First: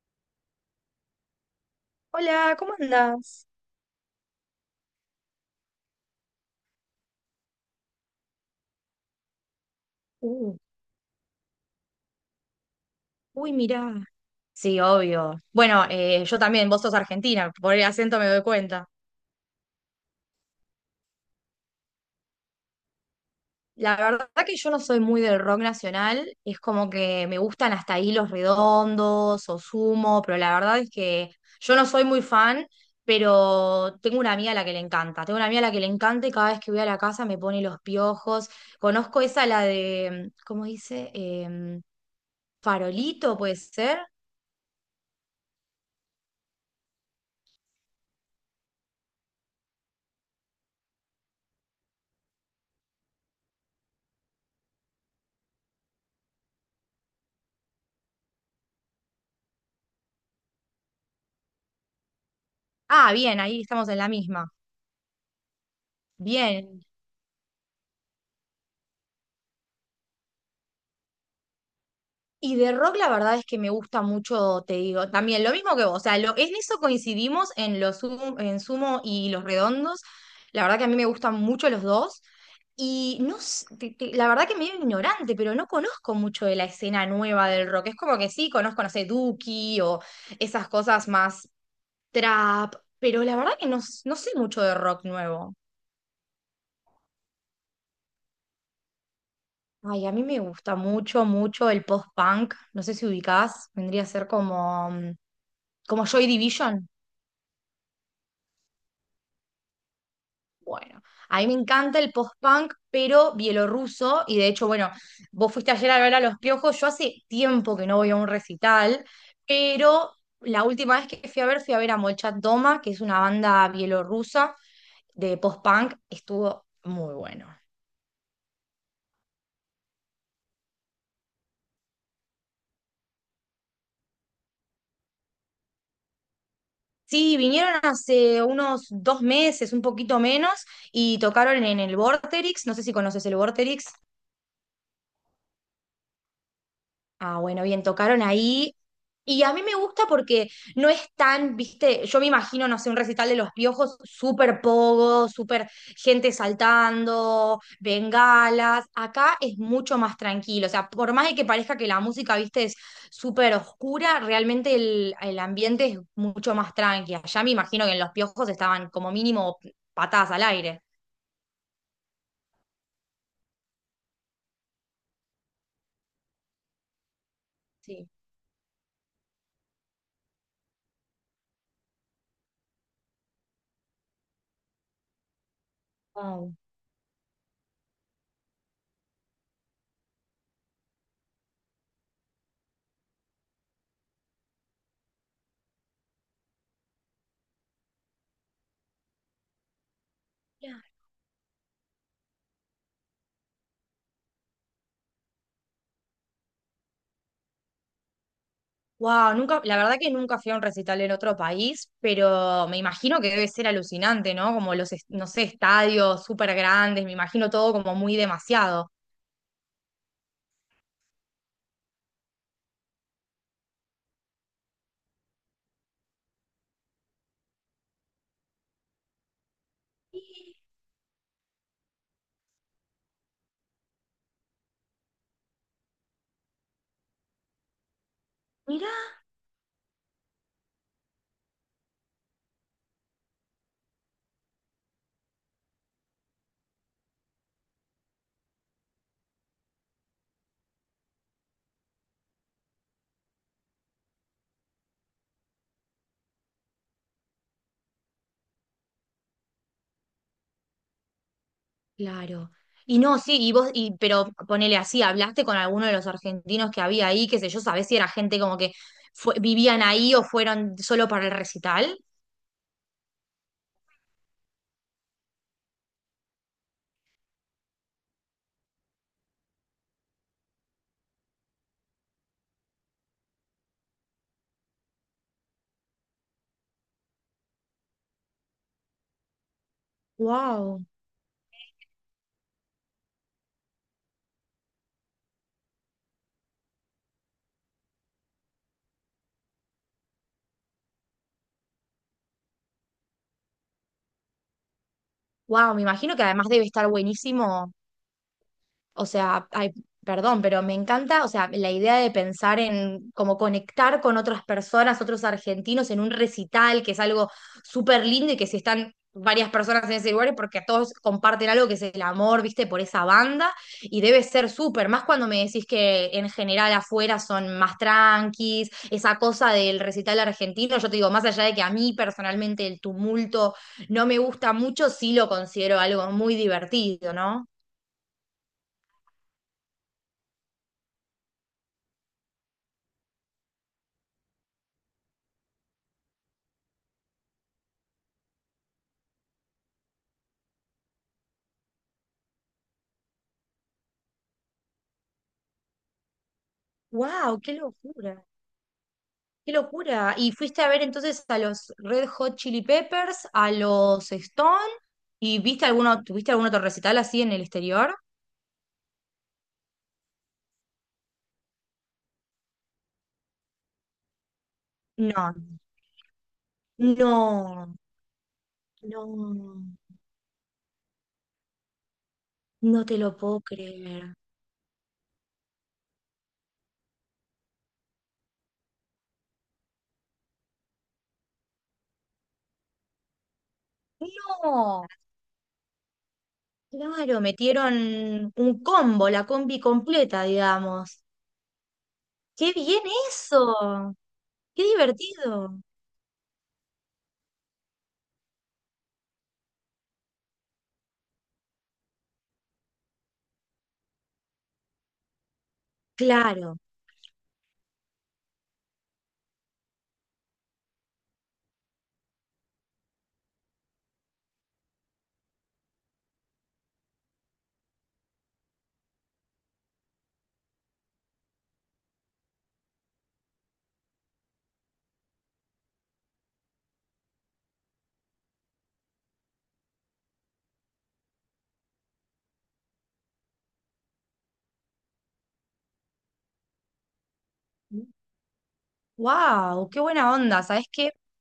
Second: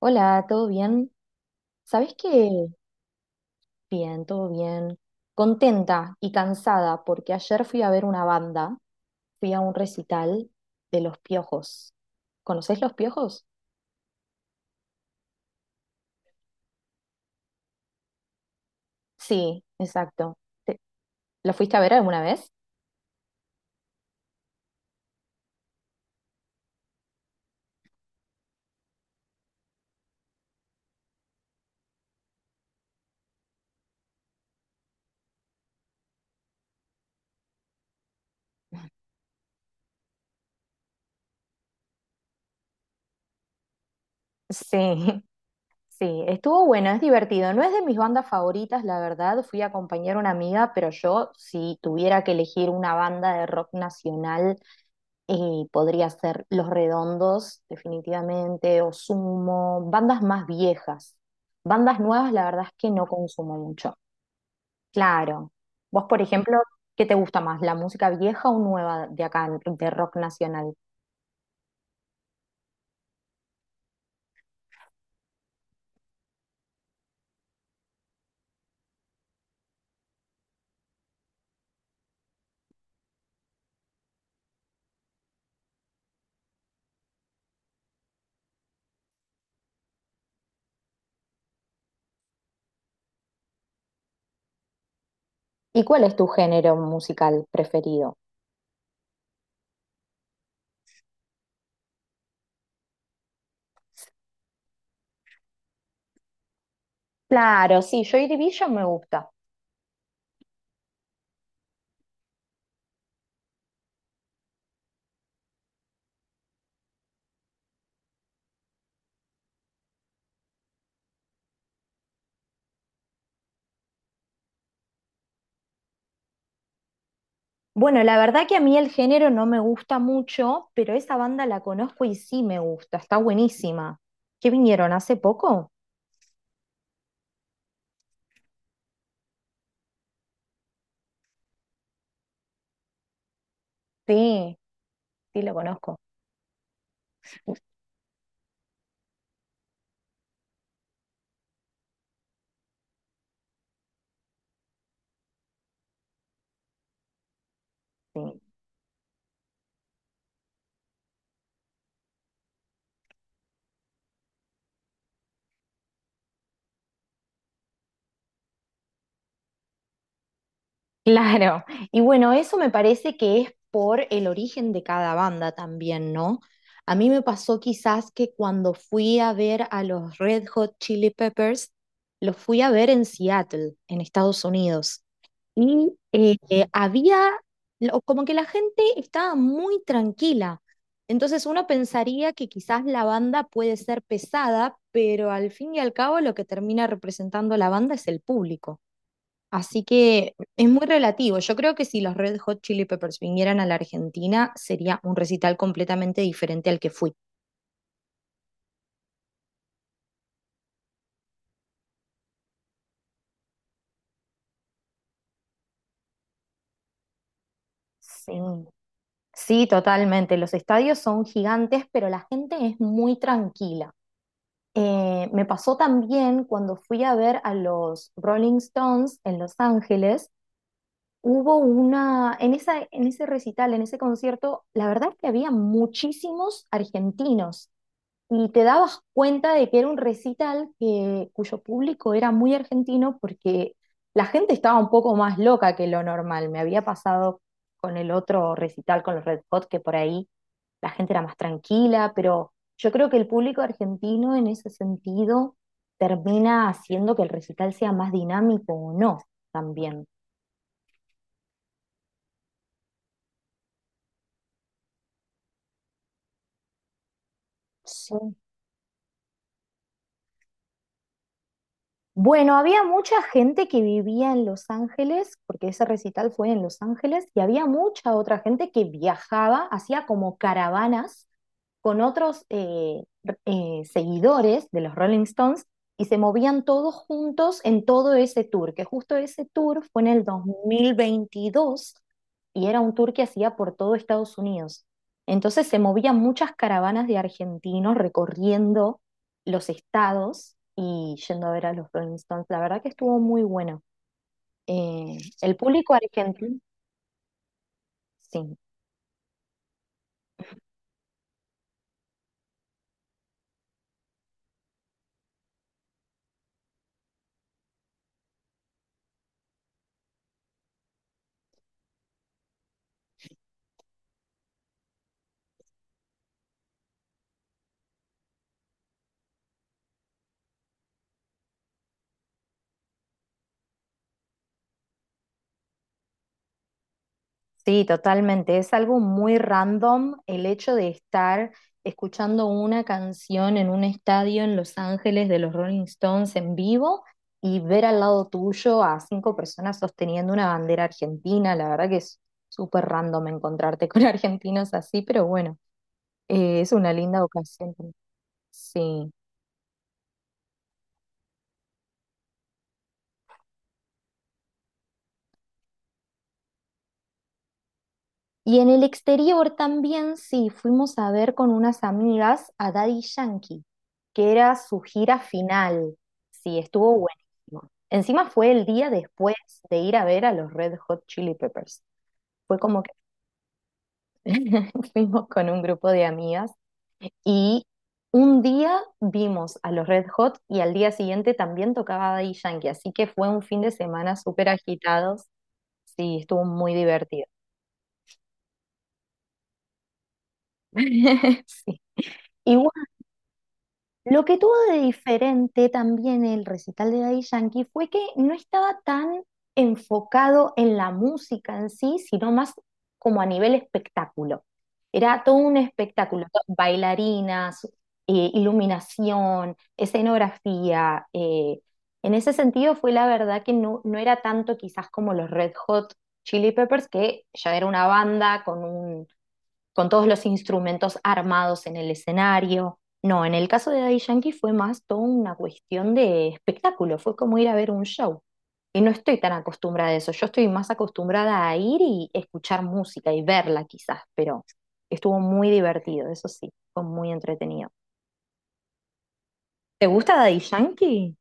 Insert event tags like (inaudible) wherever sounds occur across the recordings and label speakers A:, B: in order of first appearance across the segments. A: Hola, ¿todo bien? ¿Sabés
B: Hola,
A: qué?
B: ¿cómo andás?
A: Bien, todo bien. Contenta y cansada porque ayer fui a ver una banda, fui a un recital
B: Uh,
A: de Los Piojos. ¿Conocés Los Piojos?
B: Uy, mirá. Sí, obvio. Bueno, yo también, vos sos argentina, por el acento me doy cuenta.
A: Sí, exacto. Te- ¿Lo fuiste a ver alguna vez?
B: La verdad que yo no soy muy del rock nacional, es como que me gustan hasta ahí Los Redondos o Sumo, pero la verdad es que yo no soy muy fan, pero tengo una amiga a la que le encanta. Tengo una amiga a la que le encanta y cada vez que voy a la casa me pone los piojos. Conozco esa, la de, ¿cómo dice? Farolito, puede ser.
A: Sí, (laughs) sí, estuvo bueno, es divertido. No es de mis bandas favoritas, la verdad. Fui a acompañar a una amiga, pero yo, si tuviera que elegir una banda de rock nacional, y podría ser Los Redondos, definitivamente, o Sumo, bandas más viejas. Bandas nuevas, la verdad es que no
B: Ah, bien,
A: consumo
B: ahí estamos
A: mucho.
B: en la misma.
A: Claro. Vos, por ejemplo,
B: Bien.
A: ¿qué te gusta más, la música vieja o nueva de acá, de rock nacional?
B: Y de rock la verdad es que me gusta mucho, te digo, también lo mismo que vos, o sea, en eso coincidimos en en Sumo y Los Redondos, la verdad que a mí me gustan mucho los dos, y no, la verdad que medio ignorante, pero no conozco mucho de la escena nueva del rock, es como que sí, conozco, no sé, Duki o esas cosas más trap, pero la verdad que no, no sé mucho de rock nuevo.
A: ¿Y cuál es tu género musical preferido?
B: Ay, a mí me gusta mucho, mucho el post-punk. No sé si ubicás, vendría a ser como, como Joy Division.
A: Claro, sí, Joy Division me gusta.
B: Bueno, a mí me encanta el post-punk, pero bielorruso. Y de hecho, bueno, vos fuiste ayer a ver a Los Piojos. Yo hace tiempo que no voy a un recital, pero la última vez que fui a ver a Molchat Doma, que es una banda bielorrusa de post-punk. Estuvo muy bueno.
A: Bueno, la verdad que a mí el género no me gusta mucho, pero esa banda la conozco y sí me gusta, está buenísima. ¿Qué vinieron hace poco?
B: Sí, vinieron hace unos 2 meses, un poquito menos, y tocaron en el Vorterix, no sé si conoces el Vorterix.
A: Sí, sí, lo conozco.
B: Ah, bueno, bien, tocaron ahí. Y a mí me gusta porque no es tan, viste, yo me imagino, no sé, un recital de Los Piojos, súper pogo, súper gente saltando,
A: Sí,
B: bengalas. Acá es mucho más tranquilo. O sea, por más de que parezca que la música, viste, es súper oscura, realmente el ambiente es mucho más tranqui. Allá me imagino que en Los Piojos estaban como mínimo patadas al aire.
A: claro. Y bueno, eso me parece que es por el origen de cada banda también, ¿no? A mí me pasó
B: Sí.
A: quizás que cuando fui a ver a los Red Hot Chili Peppers, los fui a ver en Seattle, en Estados Unidos. Y
B: Wow.
A: había, como que la gente estaba muy tranquila. Entonces uno pensaría que quizás la banda puede ser pesada, pero al fin y al cabo lo que termina representando la banda es el público. Así que es muy relativo. Yo creo que si los Red Hot Chili Peppers vinieran a la Argentina, sería un recital completamente diferente al que fui.
B: Wow, nunca, la verdad que nunca fui a un recital en otro país, pero me imagino que debe ser alucinante, ¿no? Como los, no sé, estadios súper grandes, me imagino todo como muy
A: Sí,
B: demasiado.
A: sí, totalmente. Los estadios son gigantes, pero la gente es muy tranquila. Me pasó también cuando fui a ver a los Rolling Stones en Los Ángeles. En esa, en ese recital, en ese concierto, la verdad es que había muchísimos argentinos, y te
B: Mirá,
A: dabas cuenta de que era un recital que, cuyo público era muy argentino porque la gente estaba un poco más loca que lo normal. Me había pasado con el otro recital, con los Red Hot, que por ahí la gente era más tranquila, pero yo creo que el público argentino en ese sentido termina haciendo que el recital sea más dinámico o no también.
B: claro. Y no, sí, y vos, pero ponele así, ¿hablaste con alguno de los argentinos que había ahí? Qué sé yo, ¿sabés si era
A: Sí.
B: gente como que vivían ahí o fueron solo para el recital?
A: Bueno, había mucha gente que vivía en Los Ángeles, porque ese recital fue en Los Ángeles, y había mucha otra gente que viajaba, hacía como caravanas con otros seguidores de los Rolling Stones y se movían todos juntos en todo ese tour, que justo ese tour fue en el dos
B: Wow,
A: mil veintidós y era un tour que hacía por todo Estados Unidos. Entonces se movían muchas caravanas de argentinos recorriendo los estados y yendo a ver a los Rolling Stones. La verdad que estuvo muy bueno. El
B: wow, me
A: público
B: imagino que además
A: argentino,
B: debe estar buenísimo.
A: sí,
B: O sea, ay, perdón, pero me encanta, o sea, la idea de pensar en cómo conectar con otras personas, otros argentinos en un recital, que es algo súper lindo y que si están varias personas en ese lugar es porque todos comparten algo que es el amor, viste, por esa banda, y debe ser súper, más cuando me decís que en general afuera son más tranquis, esa cosa del recital argentino, yo te digo, más allá de que a mí personalmente el tumulto no me gusta mucho, sí lo considero algo muy divertido, ¿no?
A: sí, totalmente. Es algo muy random el hecho de estar escuchando una canción en un estadio en Los Ángeles de los Rolling Stones en vivo y ver al lado tuyo a cinco personas sosteniendo una bandera argentina. La verdad que es súper random encontrarte con (laughs) argentinos así, pero bueno, es una linda
B: Wow, qué
A: ocasión.
B: locura,
A: Sí.
B: qué locura. ¿Y fuiste a ver entonces a los Red Hot Chili Peppers, a los Stone y viste alguno, tuviste algún otro recital así en el exterior?
A: Y en el exterior también sí, fuimos a ver con unas amigas a Daddy Yankee, que era su gira
B: No,
A: final. Sí, estuvo buenísimo.
B: no,
A: Encima fue el día después
B: no,
A: de ir a ver a los Red Hot Chili Peppers. Fue como
B: no
A: que
B: te lo puedo creer.
A: (laughs) fuimos con un grupo de amigas y un día vimos a los Red Hot y al día siguiente también tocaba Daddy Yankee, así que fue un fin de semana súper
B: No,
A: agitados. Sí, estuvo muy
B: claro,
A: divertido.
B: metieron un combo, la combi completa, digamos.
A: (laughs) Sí.
B: ¡Qué bien
A: Igual
B: eso!
A: lo que tuvo
B: ¡Qué
A: de
B: divertido!
A: diferente también el recital de Daddy Yankee fue que no estaba tan enfocado en la música en sí, sino más como a nivel espectáculo. Era todo un espectáculo,
B: Claro.
A: bailarinas, iluminación, escenografía. En ese sentido fue la verdad que no era tanto quizás como los Red Hot Chili Peppers, que ya era una banda con todos los instrumentos armados en el escenario. No, en el caso de Daddy Yankee fue más toda una cuestión de espectáculo, fue como ir a ver un show. Y no estoy tan acostumbrada a eso, yo estoy más acostumbrada a ir y escuchar música y verla quizás, pero estuvo muy divertido, eso sí, fue muy entretenido.
B: Wow, qué
A: ¿Te
B: buena
A: gusta Daddy
B: onda. ¿Sabes qué?
A: Yankee?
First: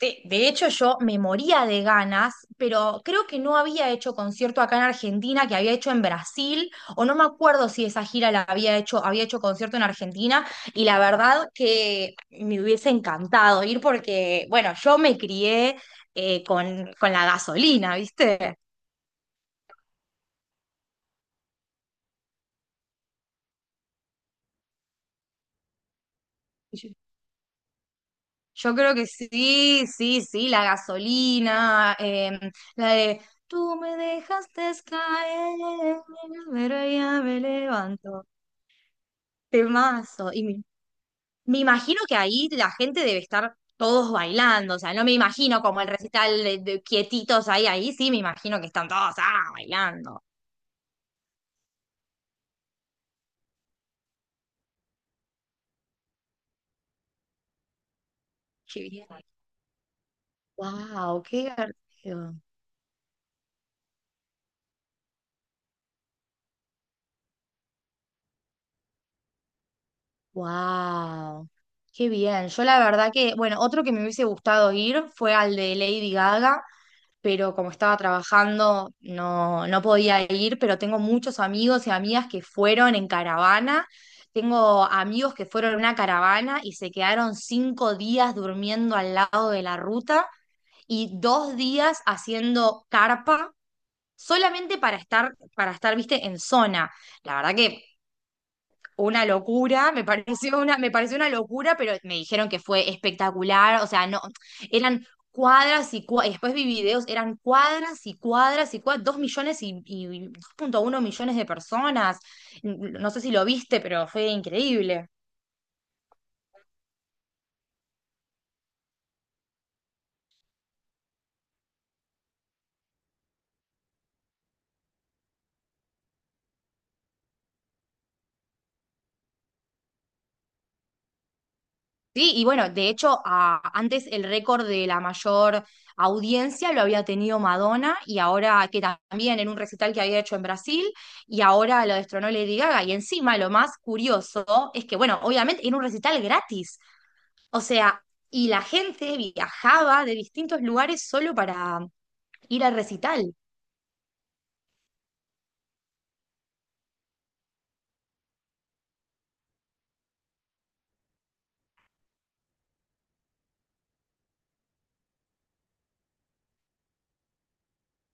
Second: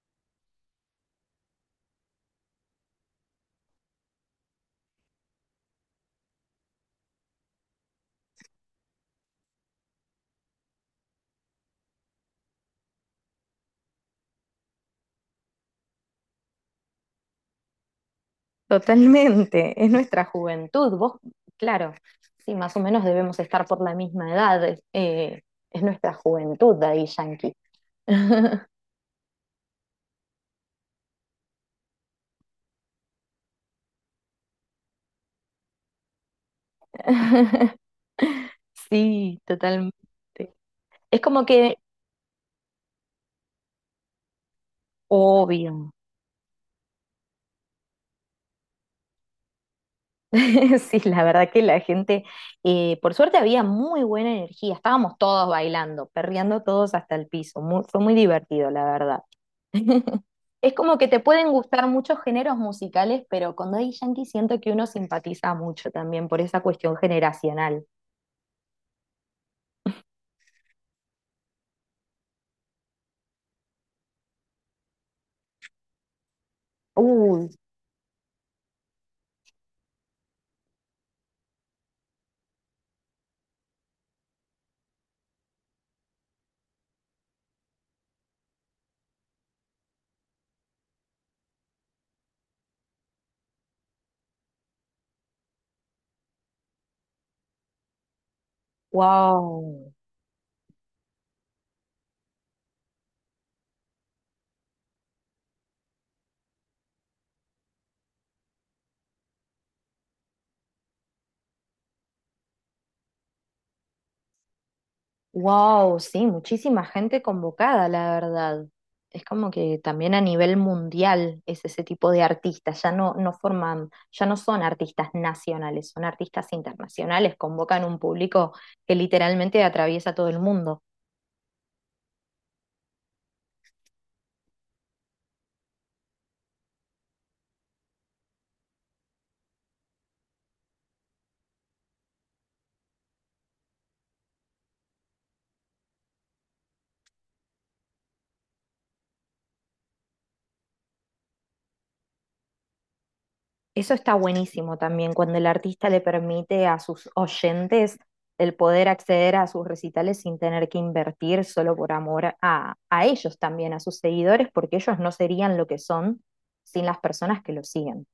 B: De hecho, yo me moría de ganas, pero creo que no había hecho concierto acá en Argentina, que había hecho en Brasil, o no me acuerdo si esa gira la había hecho concierto en Argentina, y la verdad que me hubiese encantado ir porque, bueno, yo me crié con la gasolina, ¿viste?
A: Totalmente, es nuestra juventud, vos, claro, sí, más o menos debemos estar por la misma edad, es nuestra juventud
B: Yo
A: Daddy Yankee.
B: yo
A: (laughs)
B: creo que sí, sí, sí, la gasolina, la de... Tú me dejaste caer, pero ya me
A: (laughs)
B: levanto.
A: Sí, totalmente.
B: Temazo. Y
A: Es como
B: me
A: que,
B: imagino que ahí la gente debe estar todos bailando, o sea, no me imagino como el
A: obvio,
B: recital de, quietitos ahí sí me imagino que están todos bailando.
A: (laughs) sí, la verdad que la gente, por suerte había muy buena energía, estábamos todos bailando, perreando todos hasta el piso, fue muy divertido, la
B: Qué bien.
A: verdad. (laughs) Es como que te
B: Wow, qué
A: pueden gustar muchos
B: divertido.
A: géneros musicales, pero con Daddy Yankee siento que uno simpatiza mucho también por esa cuestión generacional.
B: Wow, qué bien. Yo la verdad que, bueno, otro que me hubiese gustado ir fue al de Lady Gaga,
A: Uy,
B: pero como estaba trabajando no, no podía ir, pero tengo muchos amigos y amigas que fueron en caravana. Tengo amigos que fueron en una caravana y se quedaron 5 días durmiendo al lado de la ruta y 2 días haciendo carpa solamente para estar, viste, en zona. La verdad que una
A: wow.
B: locura, me pareció una locura, pero me dijeron que fue espectacular, o sea, no, eran cuadras y después vi videos, eran cuadras y cuadras y cuadras, 2 millones y 2,1 millones de personas, no sé si lo viste, pero fue increíble.
A: Wow, sí, muchísima gente convocada, la verdad. Es como que también a nivel mundial es ese tipo de artistas, ya no forman, ya no son artistas nacionales, son artistas internacionales, convocan un público que literalmente atraviesa todo el mundo.
B: Sí, y bueno, de hecho, antes el récord de la mayor audiencia lo había tenido Madonna y ahora que también en un recital que había hecho en Brasil y ahora lo destronó Lady Gaga. Y encima lo más curioso es que, bueno, obviamente era un recital gratis. O sea, y la gente viajaba de distintos lugares solo para ir al recital.
A: Eso está buenísimo también, cuando el artista le permite a sus oyentes el poder acceder a sus recitales sin tener que invertir solo por amor a ellos también, a sus seguidores, porque ellos no serían lo que son sin las personas que los siguen.